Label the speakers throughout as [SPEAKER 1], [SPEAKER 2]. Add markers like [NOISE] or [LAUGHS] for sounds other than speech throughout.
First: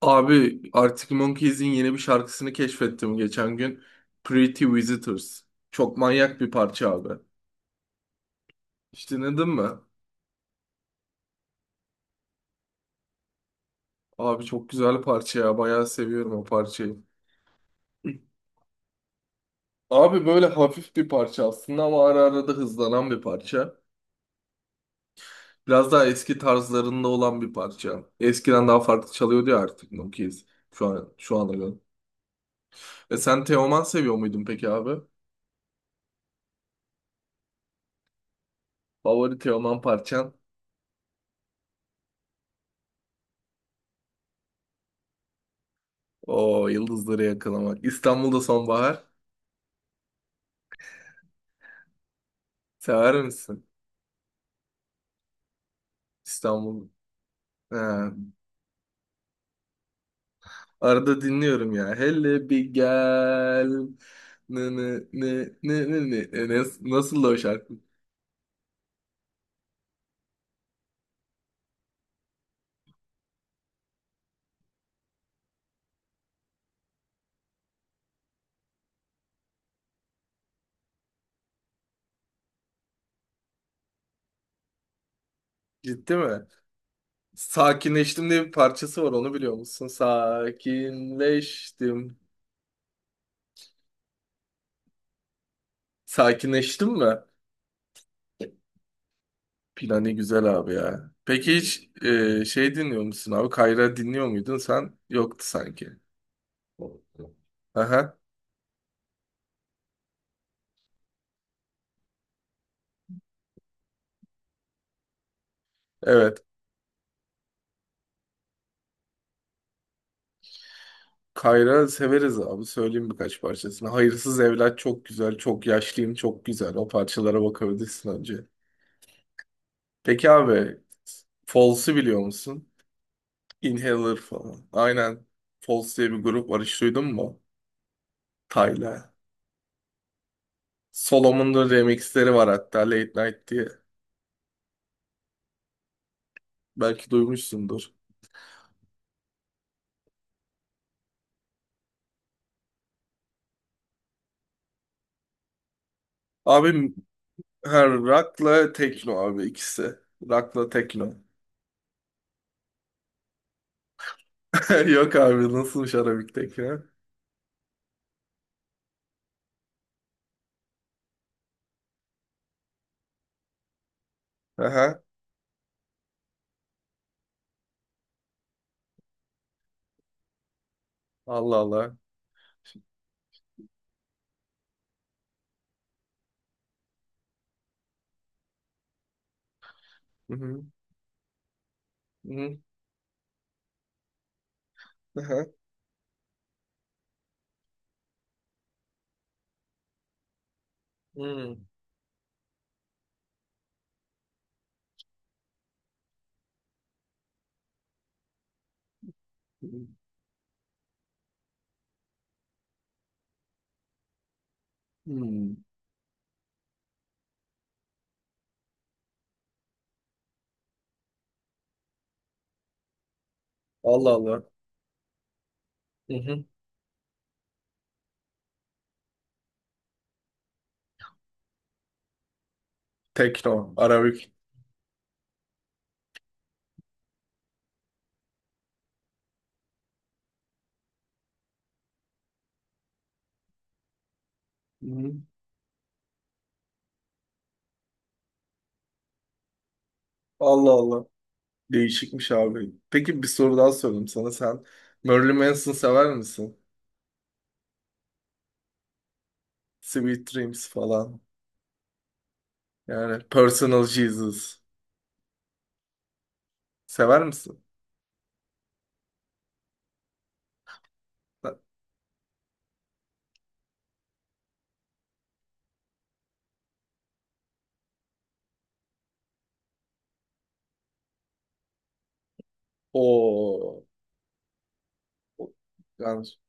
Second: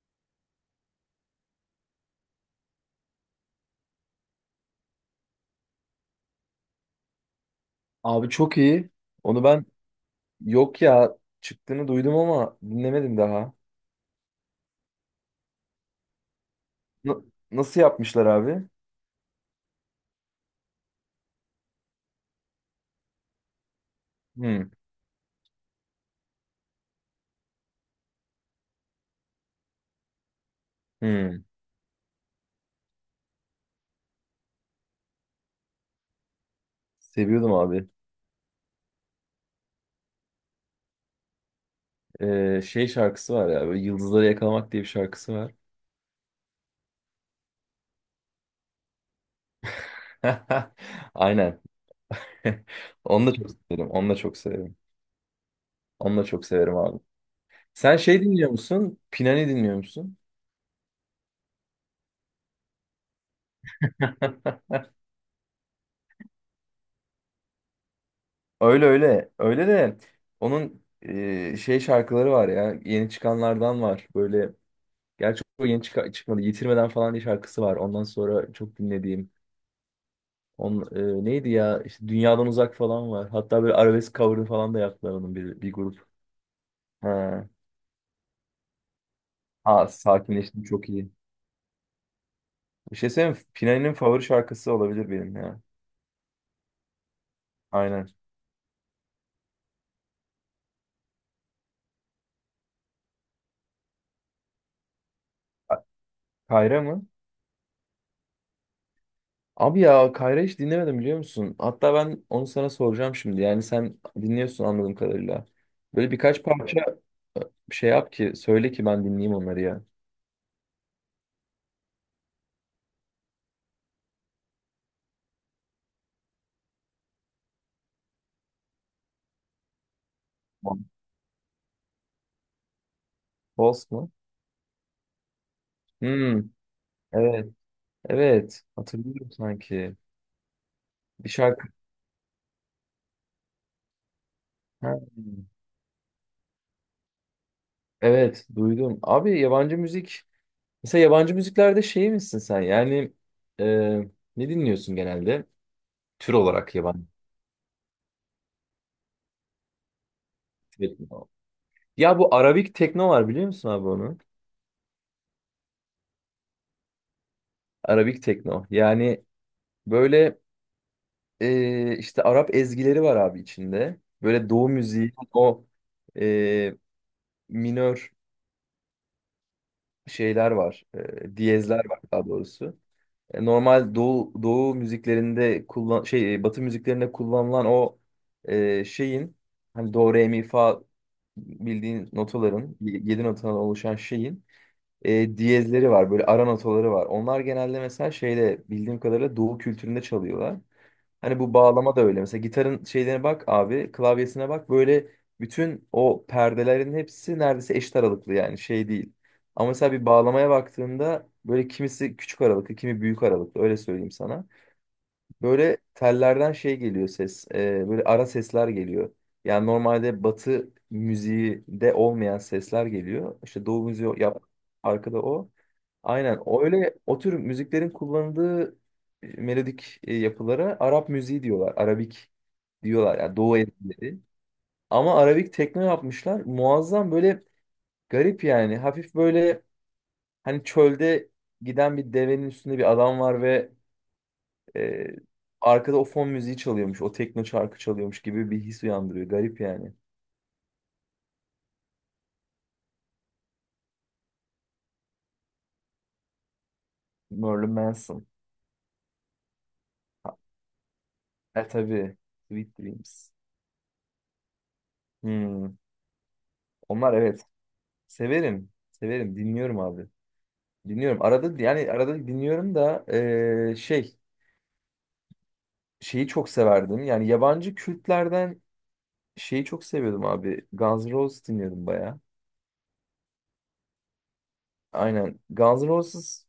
[SPEAKER 1] Abi Arctic Monkeys'in yeni bir şarkısını keşfettim geçen gün. Pretty Visitors. Çok manyak bir parça abi.
[SPEAKER 2] Abi çok iyi.
[SPEAKER 1] Hiç
[SPEAKER 2] Onu
[SPEAKER 1] dinledin
[SPEAKER 2] ben
[SPEAKER 1] mi?
[SPEAKER 2] yok ya çıktığını duydum ama dinlemedim daha.
[SPEAKER 1] Abi çok güzel parça ya. Bayağı seviyorum o parçayı.
[SPEAKER 2] Na- nasıl yapmışlar abi?
[SPEAKER 1] Abi böyle hafif bir parça aslında ama ara ara da hızlanan bir parça.
[SPEAKER 2] Hmm,
[SPEAKER 1] Biraz daha eski tarzlarında olan bir parça. Eskiden daha farklı çalıyordu ya Arctic Monkeys. Şu an, şu
[SPEAKER 2] hmm.
[SPEAKER 1] ana göre. E sen Teoman seviyor muydun peki abi?
[SPEAKER 2] Seviyordum abi.
[SPEAKER 1] Favori Teoman parçan?
[SPEAKER 2] Şey şarkısı var ya. Böyle Yıldızları Yakalamak diye bir şarkısı var.
[SPEAKER 1] O yıldızları yakalamak. İstanbul'da sonbahar.
[SPEAKER 2] [LAUGHS] Aynen. [LAUGHS]
[SPEAKER 1] Sever
[SPEAKER 2] Onu da çok
[SPEAKER 1] misin?
[SPEAKER 2] severim. Onu da çok severim. Onu da çok severim
[SPEAKER 1] İstanbul.
[SPEAKER 2] abi. Sen
[SPEAKER 1] Ha.
[SPEAKER 2] şey dinliyor musun? Pinani dinliyor musun?
[SPEAKER 1] Arada dinliyorum ya. Hele bir gel.
[SPEAKER 2] [LAUGHS]
[SPEAKER 1] Ne ne ne ne ne ne. Nasıl da o şarkı?
[SPEAKER 2] Öyle öyle. Öyle de onun şey şarkıları var ya. Yeni çıkanlardan var. Böyle. Gerçi o yeni çıkmadı. Yitirmeden falan diye şarkısı var. Ondan sonra çok dinlediğim. On, Neydi ya? İşte Dünyadan Uzak falan var. Hatta böyle arabesk cover'ı falan da yaptılar onun bir grup.
[SPEAKER 1] Ciddi mi?
[SPEAKER 2] Ha.
[SPEAKER 1] Sakinleştim diye bir parçası var, onu biliyor musun?
[SPEAKER 2] Aa, sakinleştim çok iyi.
[SPEAKER 1] Sakinleştim.
[SPEAKER 2] Bir şey söyleyeyim mi? Pinay'ın favori şarkısı olabilir benim ya.
[SPEAKER 1] Sakinleştim mi?
[SPEAKER 2] Aynen.
[SPEAKER 1] Plani güzel abi ya. Peki hiç şey dinliyor musun abi? Kayra dinliyor muydun sen? Yoktu
[SPEAKER 2] Ka-
[SPEAKER 1] sanki.
[SPEAKER 2] Kayra mı?
[SPEAKER 1] Aha,
[SPEAKER 2] Abi ya Kayra hiç dinlemedim biliyor musun? Hatta ben onu sana soracağım şimdi. Yani sen dinliyorsun anladığım kadarıyla. Böyle
[SPEAKER 1] evet.
[SPEAKER 2] birkaç parça e, şey yap ki söyle ki ben dinleyeyim onları ya.
[SPEAKER 1] Kayra severiz abi. Söyleyeyim birkaç parçasını. Hayırsız Evlat çok güzel. Çok yaşlıyım çok güzel. O parçalara bakabilirsin önce. Peki abi, Falls'u biliyor musun?
[SPEAKER 2] Boss mu?
[SPEAKER 1] Inhaler falan. Aynen. Falls diye bir
[SPEAKER 2] Hmm.
[SPEAKER 1] grup var. Hiç duydun mu?
[SPEAKER 2] Evet, evet.
[SPEAKER 1] Tayla.
[SPEAKER 2] Hatırlıyorum sanki. Bir
[SPEAKER 1] Solomon'un da
[SPEAKER 2] şarkı.
[SPEAKER 1] remixleri var hatta, Late Night diye.
[SPEAKER 2] Ha,
[SPEAKER 1] Belki duymuşsundur.
[SPEAKER 2] evet, duydum. Abi yabancı müzik. Mesela yabancı müziklerde şey misin sen? Yani e, ne dinliyorsun genelde? Tür
[SPEAKER 1] Abi
[SPEAKER 2] olarak yabancı.
[SPEAKER 1] her rock'la tekno abi, ikisi. Rock'la tekno.
[SPEAKER 2] Tekno. Ya bu Arabik tekno var biliyor musun abi onu?
[SPEAKER 1] [LAUGHS] Yok abi, nasılmış Arabik'teki? Ha?
[SPEAKER 2] Arabik tekno. Yani böyle işte Arap ezgileri var abi içinde. Böyle Doğu
[SPEAKER 1] Aha.
[SPEAKER 2] müziği o e, minör şeyler var.
[SPEAKER 1] Allah
[SPEAKER 2] Diyezler
[SPEAKER 1] Allah.
[SPEAKER 2] var daha doğrusu. Normal doğu müziklerinde şey batı müziklerinde kullanılan o şeyin hani do re
[SPEAKER 1] Hı
[SPEAKER 2] mi
[SPEAKER 1] hı.
[SPEAKER 2] fa bildiğin
[SPEAKER 1] Hı hı.
[SPEAKER 2] notaların yedi notadan oluşan şeyin
[SPEAKER 1] Aha.
[SPEAKER 2] diyezleri var böyle ara notaları var. Onlar genelde mesela şeyde bildiğim kadarıyla doğu kültüründe çalıyorlar. Hani bu
[SPEAKER 1] Hı.
[SPEAKER 2] bağlama da öyle. Mesela gitarın şeylerine bak abi, klavyesine bak. Böyle bütün o perdelerin hepsi neredeyse eşit aralıklı yani şey değil. Ama mesela bir bağlamaya baktığında böyle kimisi küçük aralıklı, kimi büyük aralıklı öyle söyleyeyim sana.
[SPEAKER 1] Hı.
[SPEAKER 2] Böyle tellerden şey geliyor ses, böyle ara sesler geliyor. Yani normalde batı müziği de olmayan sesler geliyor. İşte doğu müziği
[SPEAKER 1] Allah Allah.
[SPEAKER 2] yap, arkada o.
[SPEAKER 1] Hı
[SPEAKER 2] Aynen.
[SPEAKER 1] hı.
[SPEAKER 2] O öyle o tür müziklerin kullanıldığı melodik yapılara Arap müziği diyorlar. Arabik diyorlar yani Doğu
[SPEAKER 1] Tekno,
[SPEAKER 2] etkileri.
[SPEAKER 1] Arabik.
[SPEAKER 2] Ama Arabik tekno yapmışlar. Muazzam böyle garip yani. Hafif böyle hani çölde giden bir devenin üstünde bir adam var ve
[SPEAKER 1] Hı
[SPEAKER 2] e,
[SPEAKER 1] hı.
[SPEAKER 2] arkada o fon müziği çalıyormuş. O tekno şarkı çalıyormuş gibi bir his uyandırıyor. Garip yani.
[SPEAKER 1] Allah Allah. Değişikmiş abi. Peki bir soru daha sorayım sana. Sen Marilyn Manson sever misin?
[SPEAKER 2] Marilyn Manson.
[SPEAKER 1] Sweet Dreams falan.
[SPEAKER 2] E tabii. Sweet Dreams.
[SPEAKER 1] Yani Personal Jesus.
[SPEAKER 2] Hmm. Onlar
[SPEAKER 1] Sever
[SPEAKER 2] evet.
[SPEAKER 1] misin?
[SPEAKER 2] Severim. Severim. Dinliyorum abi. Dinliyorum. Arada yani arada dinliyorum da şey şeyi çok severdim. Yani yabancı kültlerden şeyi çok seviyordum abi. Guns N' Roses dinliyordum baya.
[SPEAKER 1] O.
[SPEAKER 2] Aynen. Guns N'
[SPEAKER 1] Yanlış.
[SPEAKER 2] Roses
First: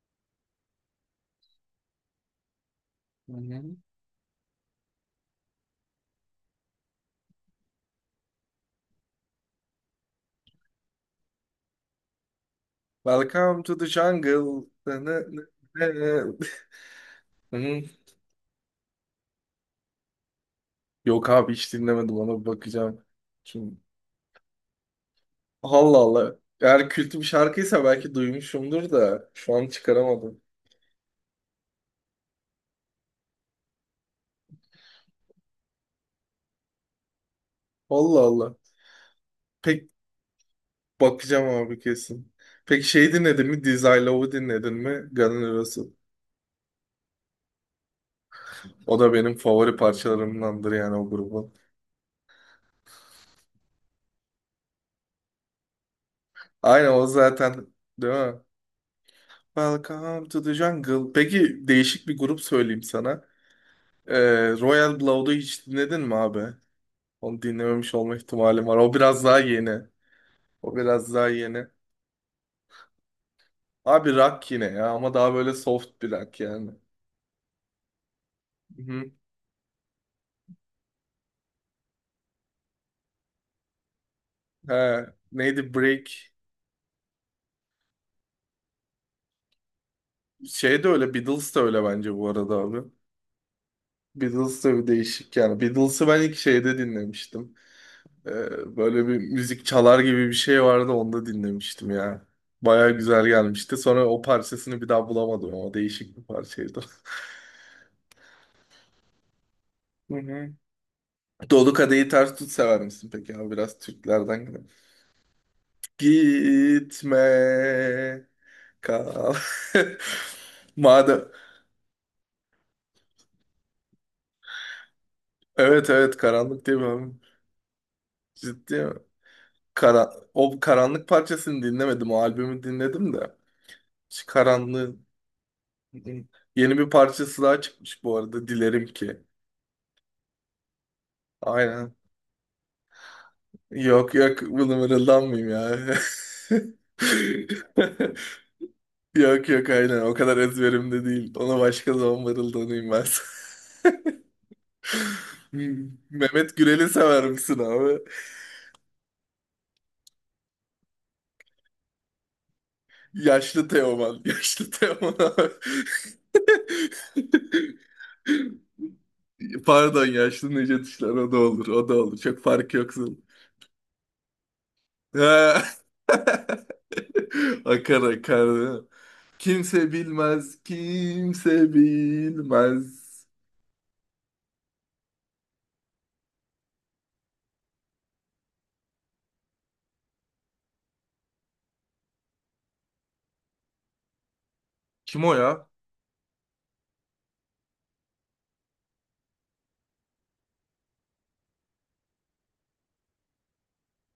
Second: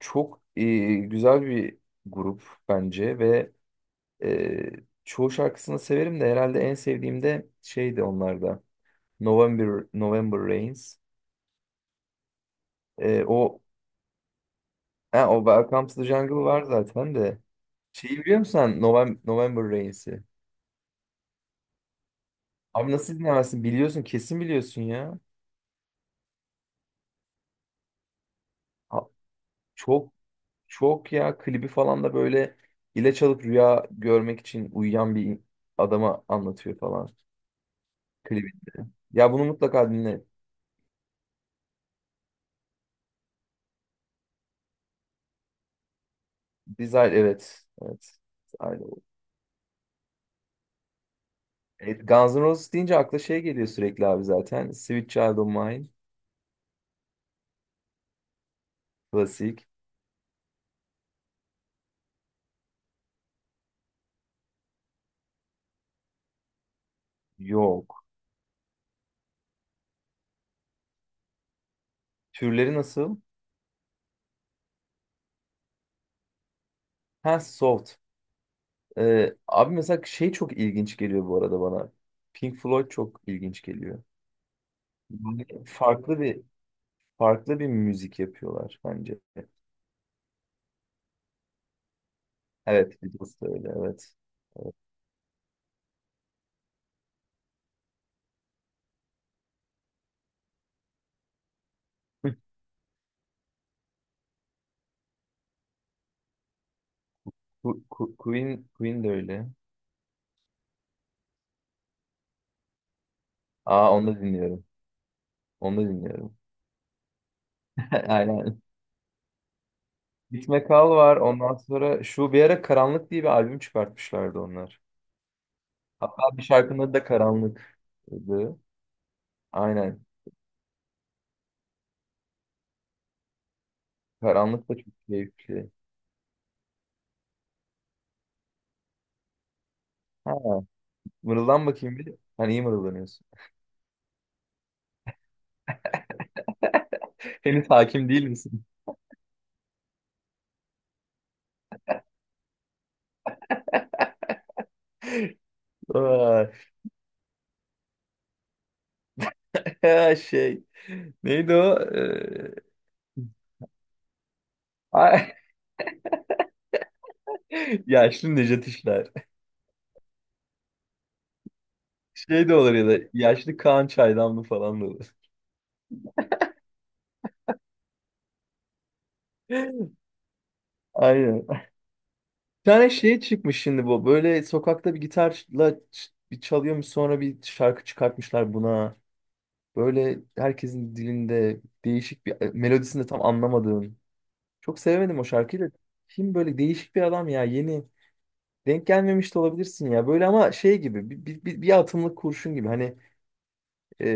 [SPEAKER 2] çok güzel bir grup bence
[SPEAKER 1] Hı
[SPEAKER 2] ve
[SPEAKER 1] hı.
[SPEAKER 2] eee, çoğu şarkısını severim de herhalde en sevdiğim de şeydi onlarda. November Rains. O
[SPEAKER 1] Welcome to the jungle. Ne ne
[SPEAKER 2] ha, o
[SPEAKER 1] ne.
[SPEAKER 2] Welcome to the Jungle
[SPEAKER 1] ne-
[SPEAKER 2] var zaten de.
[SPEAKER 1] ne- [LAUGHS]
[SPEAKER 2] Şeyi biliyor musun sen? November Rains'i.
[SPEAKER 1] Yok abi, hiç dinlemedim, ona bir
[SPEAKER 2] Abi
[SPEAKER 1] bakacağım.
[SPEAKER 2] nasıl dinlemezsin?
[SPEAKER 1] Şimdi
[SPEAKER 2] Biliyorsun kesin biliyorsun ya.
[SPEAKER 1] Allah Allah. Eğer kült bir şarkıysa belki duymuşumdur
[SPEAKER 2] A-
[SPEAKER 1] da şu an
[SPEAKER 2] Çok
[SPEAKER 1] çıkaramadım.
[SPEAKER 2] çok ya klibi falan da böyle ilaç alıp rüya görmek için uyuyan bir adama anlatıyor falan
[SPEAKER 1] Allah
[SPEAKER 2] klibi.
[SPEAKER 1] Allah.
[SPEAKER 2] Ya bunu
[SPEAKER 1] Pek
[SPEAKER 2] mutlaka dinle.
[SPEAKER 1] bakacağım abi kesin. Peki şey dinledin mi? Dizzy Love'u dinledin mi? Guns N' Roses.
[SPEAKER 2] Desire evet. Evet.
[SPEAKER 1] O
[SPEAKER 2] Desire.
[SPEAKER 1] da benim favori parçalarımdandır yani, o grubun.
[SPEAKER 2] Evet, Guns N' Roses deyince akla şey geliyor sürekli abi zaten. Sweet Child O' Mine.
[SPEAKER 1] Aynen o zaten, değil mi?
[SPEAKER 2] Klasik.
[SPEAKER 1] Welcome to the Jungle. Peki değişik bir grup söyleyeyim sana. Ee, Royal Blood'u hiç dinledin mi abi? Onu dinlememiş
[SPEAKER 2] Yok.
[SPEAKER 1] olma ihtimalim var. O biraz daha yeni. O biraz daha yeni.
[SPEAKER 2] Türleri nasıl?
[SPEAKER 1] Abi rock yine ya, ama daha böyle soft bir rock yani.
[SPEAKER 2] Ha, soft.
[SPEAKER 1] Hı.
[SPEAKER 2] Abi mesela şey çok ilginç geliyor bu arada bana. Pink Floyd çok ilginç geliyor.
[SPEAKER 1] He,
[SPEAKER 2] Yani
[SPEAKER 1] neydi
[SPEAKER 2] farklı
[SPEAKER 1] Break?
[SPEAKER 2] bir farklı bir müzik yapıyorlar bence.
[SPEAKER 1] Şey de öyle, Beatles de öyle bence bu arada abi.
[SPEAKER 2] Evet, Beatles da öyle, evet.
[SPEAKER 1] Beatles de bir değişik yani. Beatles'ı ben ilk şeyde dinlemiştim. Böyle bir müzik çalar gibi bir şey vardı, onda dinlemiştim ya. Baya güzel gelmişti. Sonra o parçasını bir daha bulamadım, ama değişik bir parçaydı.
[SPEAKER 2] Queen de öyle.
[SPEAKER 1] Hı hı. [LAUGHS] Dolu Kadehi Ters Tut sever misin peki abi? Biraz
[SPEAKER 2] Aa, onu da
[SPEAKER 1] Türklerden
[SPEAKER 2] dinliyorum.
[SPEAKER 1] gidelim.
[SPEAKER 2] Onu da dinliyorum. [LAUGHS]
[SPEAKER 1] Gitme.
[SPEAKER 2] Aynen.
[SPEAKER 1] Ka-
[SPEAKER 2] Git
[SPEAKER 1] [LAUGHS]
[SPEAKER 2] Kal var.
[SPEAKER 1] Madem
[SPEAKER 2] Ondan sonra şu bir ara Karanlık diye bir albüm çıkartmışlardı onlar.
[SPEAKER 1] evet, evet,
[SPEAKER 2] Hatta bir
[SPEAKER 1] karanlık diye
[SPEAKER 2] şarkının
[SPEAKER 1] bir
[SPEAKER 2] adı da
[SPEAKER 1] albüm.
[SPEAKER 2] Karanlık'tı.
[SPEAKER 1] Ciddi mi?
[SPEAKER 2] Aynen.
[SPEAKER 1] Kara, o karanlık parçasını dinlemedim. O albümü dinledim de. Şu
[SPEAKER 2] Karanlık da çok
[SPEAKER 1] karanlığın
[SPEAKER 2] keyifli.
[SPEAKER 1] yeni bir parçası daha çıkmış bu arada. Dilerim ki.
[SPEAKER 2] Ha, mırıldan
[SPEAKER 1] Aynen.
[SPEAKER 2] bakayım bir. Hani iyi mırıldanıyorsun.
[SPEAKER 1] Yok, yok, bunu mırıldanmayayım ya.
[SPEAKER 2] [LAUGHS] Henüz hakim değil misin?
[SPEAKER 1] [LAUGHS] Yok, yok, aynen, o kadar ezberimde değil. Ona başka zaman mırıldanayım ben. [LAUGHS] Mehmet
[SPEAKER 2] Vay.
[SPEAKER 1] Gürel'i sever misin abi?
[SPEAKER 2] [LAUGHS] Şey. Neydi o?
[SPEAKER 1] Yaşlı Teoman. [LAUGHS] Yaşlı Teoman
[SPEAKER 2] Ay,
[SPEAKER 1] abi.
[SPEAKER 2] [LAUGHS] yaşlı Nejat İşler.
[SPEAKER 1] [LAUGHS] Pardon, yaşlı Necdet İşler, o da olur, o da olur, çok
[SPEAKER 2] Şey de
[SPEAKER 1] fark
[SPEAKER 2] olur ya da
[SPEAKER 1] yoksun.
[SPEAKER 2] yaşlı Kaan Çaydanlı falan da olur.
[SPEAKER 1] Ha. [LAUGHS] Akar akar. Kimse
[SPEAKER 2] [LAUGHS]
[SPEAKER 1] bilmez,
[SPEAKER 2] Aynen.
[SPEAKER 1] kimse
[SPEAKER 2] Bir tane
[SPEAKER 1] bilmez.
[SPEAKER 2] şey çıkmış şimdi bu. Böyle sokakta bir gitarla bir çalıyormuş sonra bir şarkı çıkartmışlar buna. Böyle herkesin dilinde değişik bir melodisini de tam anlamadığım. Çok sevemedim o
[SPEAKER 1] Kim o
[SPEAKER 2] şarkıyı
[SPEAKER 1] ya?
[SPEAKER 2] da. Kim böyle değişik bir adam ya yeni. Denk gelmemiş de olabilirsin ya. Böyle ama şey gibi bir atımlık kurşun gibi. Hani e,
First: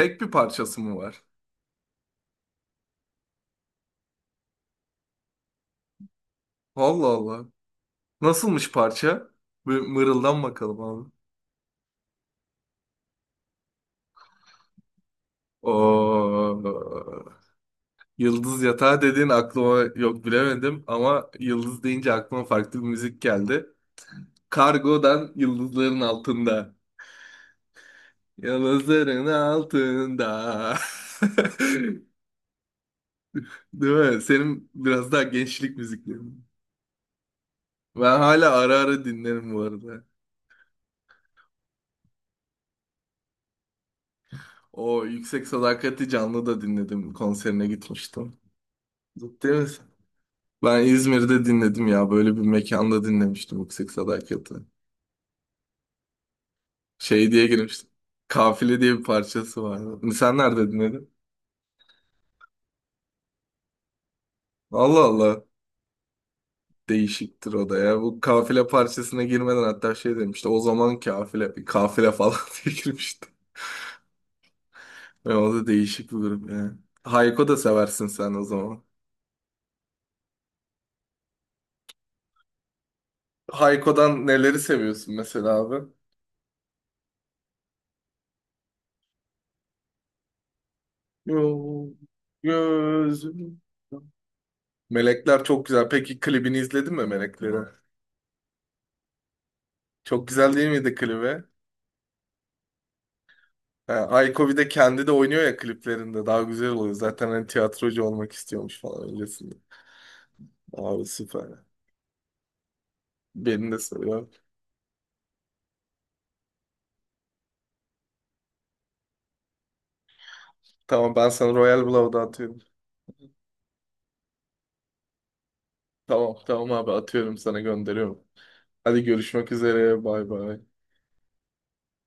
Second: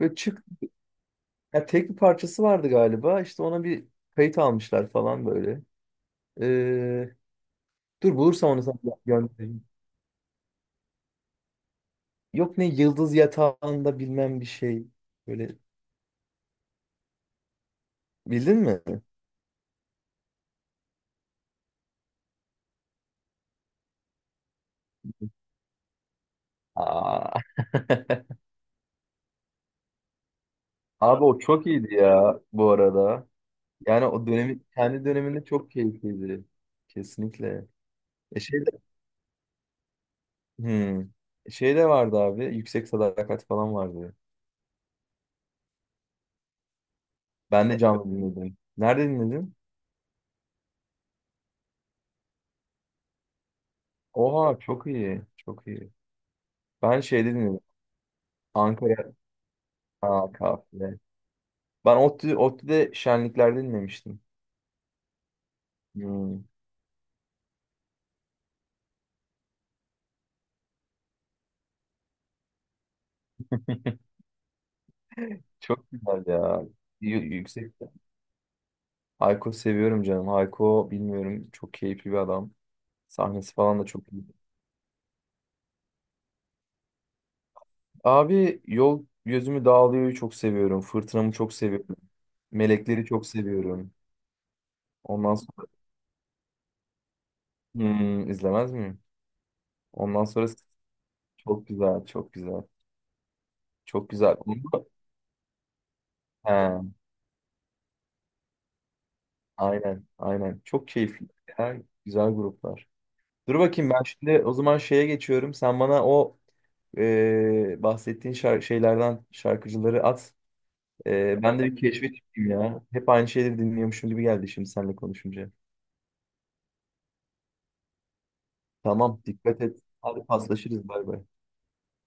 [SPEAKER 2] böyle
[SPEAKER 1] bir
[SPEAKER 2] çık
[SPEAKER 1] parçası mı var?
[SPEAKER 2] ya tek bir parçası vardı galiba. İşte ona bir kayıt almışlar falan böyle.
[SPEAKER 1] Allah
[SPEAKER 2] Ee,
[SPEAKER 1] Allah.
[SPEAKER 2] dur bulursam onu
[SPEAKER 1] Nasılmış
[SPEAKER 2] sana
[SPEAKER 1] parça?
[SPEAKER 2] göndereyim.
[SPEAKER 1] Bir mırıldan bakalım abi.
[SPEAKER 2] Yok ne yıldız yatağında bilmem bir şey. Böyle
[SPEAKER 1] Oo.
[SPEAKER 2] bildin
[SPEAKER 1] Yıldız
[SPEAKER 2] mi?
[SPEAKER 1] Yatağı dediğin aklıma yok, bilemedim, ama yıldız deyince aklıma farklı bir müzik geldi. Kargodan Yıldızların Altında.
[SPEAKER 2] Aa. [LAUGHS]
[SPEAKER 1] Yıldızların altında.
[SPEAKER 2] Abi o çok iyiydi
[SPEAKER 1] [LAUGHS]
[SPEAKER 2] ya bu arada.
[SPEAKER 1] Değil
[SPEAKER 2] Yani
[SPEAKER 1] mi?
[SPEAKER 2] o dönemi
[SPEAKER 1] Senin
[SPEAKER 2] kendi
[SPEAKER 1] biraz daha
[SPEAKER 2] döneminde çok
[SPEAKER 1] gençlik müziklerin.
[SPEAKER 2] keyifliydi. Kesinlikle.
[SPEAKER 1] Ben hala
[SPEAKER 2] Şey de,
[SPEAKER 1] ara ara dinlerim bu arada.
[SPEAKER 2] hmm. Şey de vardı abi. Yüksek Sadakat falan vardı.
[SPEAKER 1] O Yüksek Sadakati canlı da dinledim. Konserine
[SPEAKER 2] Ben de canlı
[SPEAKER 1] gitmiştim.
[SPEAKER 2] dinledim. Nerede
[SPEAKER 1] Ciddi
[SPEAKER 2] dinledin?
[SPEAKER 1] misin? Ben İzmir'de dinledim ya. Böyle bir mekanda dinlemiştim Yüksek Sadakati.
[SPEAKER 2] Oha çok iyi. Çok iyi. Ben şeyde
[SPEAKER 1] Şey diye
[SPEAKER 2] dinledim.
[SPEAKER 1] girmiştim. Kafile diye bir
[SPEAKER 2] Ankara.
[SPEAKER 1] parçası vardı.
[SPEAKER 2] Aa,
[SPEAKER 1] Sen nerede
[SPEAKER 2] kahve.
[SPEAKER 1] dinledin?
[SPEAKER 2] Ben ODTÜ'de şenliklerde dinlemiştim.
[SPEAKER 1] Allah Allah.
[SPEAKER 2] Hmm,
[SPEAKER 1] Değişiktir o da ya. Bu kafile parçasına girmeden hatta şey demişti. O zaman kafile, bir kafile falan [LAUGHS] diye girmişti. Ve o da
[SPEAKER 2] çok
[SPEAKER 1] değişik bir
[SPEAKER 2] güzel
[SPEAKER 1] grup
[SPEAKER 2] ya.
[SPEAKER 1] yani.
[SPEAKER 2] Y-
[SPEAKER 1] Hayko da
[SPEAKER 2] yüksek.
[SPEAKER 1] seversin sen o zaman.
[SPEAKER 2] Hayko seviyorum canım. Hayko bilmiyorum. Çok keyifli bir adam. Sahnesi falan da çok iyi.
[SPEAKER 1] Hayko'dan neleri seviyorsun mesela abi?
[SPEAKER 2] Abi Yol Gözümü Dağılıyor'yu çok seviyorum. Fırtınamı çok
[SPEAKER 1] Yo,
[SPEAKER 2] seviyorum. Melekleri çok
[SPEAKER 1] gözüm.
[SPEAKER 2] seviyorum. Ondan
[SPEAKER 1] Melekler çok
[SPEAKER 2] sonra.
[SPEAKER 1] güzel. Peki klibini izledin mi Melekleri?
[SPEAKER 2] Hmm, izlemez miyim? Ondan
[SPEAKER 1] Çok
[SPEAKER 2] sonra
[SPEAKER 1] güzel değil miydi klibi?
[SPEAKER 2] çok güzel, çok güzel.
[SPEAKER 1] Ha,
[SPEAKER 2] Çok güzel.
[SPEAKER 1] Ayko bir de kendi de oynuyor ya kliplerinde. Daha güzel oluyor.
[SPEAKER 2] He,
[SPEAKER 1] Zaten hani tiyatrocu olmak istiyormuş falan öncesinde.
[SPEAKER 2] aynen, aynen. Çok
[SPEAKER 1] Abi
[SPEAKER 2] keyifli.
[SPEAKER 1] süper.
[SPEAKER 2] Ya, güzel gruplar. Dur
[SPEAKER 1] Beni de
[SPEAKER 2] bakayım ben şimdi
[SPEAKER 1] seviyor.
[SPEAKER 2] o zaman şeye geçiyorum. Sen bana o bahsettiğin şeylerden şarkıcıları at.
[SPEAKER 1] Tamam, ben sana
[SPEAKER 2] Ben de bir
[SPEAKER 1] Royal
[SPEAKER 2] keşfe
[SPEAKER 1] Blood'u
[SPEAKER 2] çıkayım
[SPEAKER 1] atıyorum.
[SPEAKER 2] ya. Hep aynı şeyleri dinliyormuşum gibi geldi şimdi seninle konuşunca.
[SPEAKER 1] Tamam, tamam abi, atıyorum, sana gönderiyorum. Hadi
[SPEAKER 2] Tamam,
[SPEAKER 1] görüşmek
[SPEAKER 2] dikkat et.
[SPEAKER 1] üzere.
[SPEAKER 2] Hadi
[SPEAKER 1] Bay bay.
[SPEAKER 2] paslaşırız. Bay bay.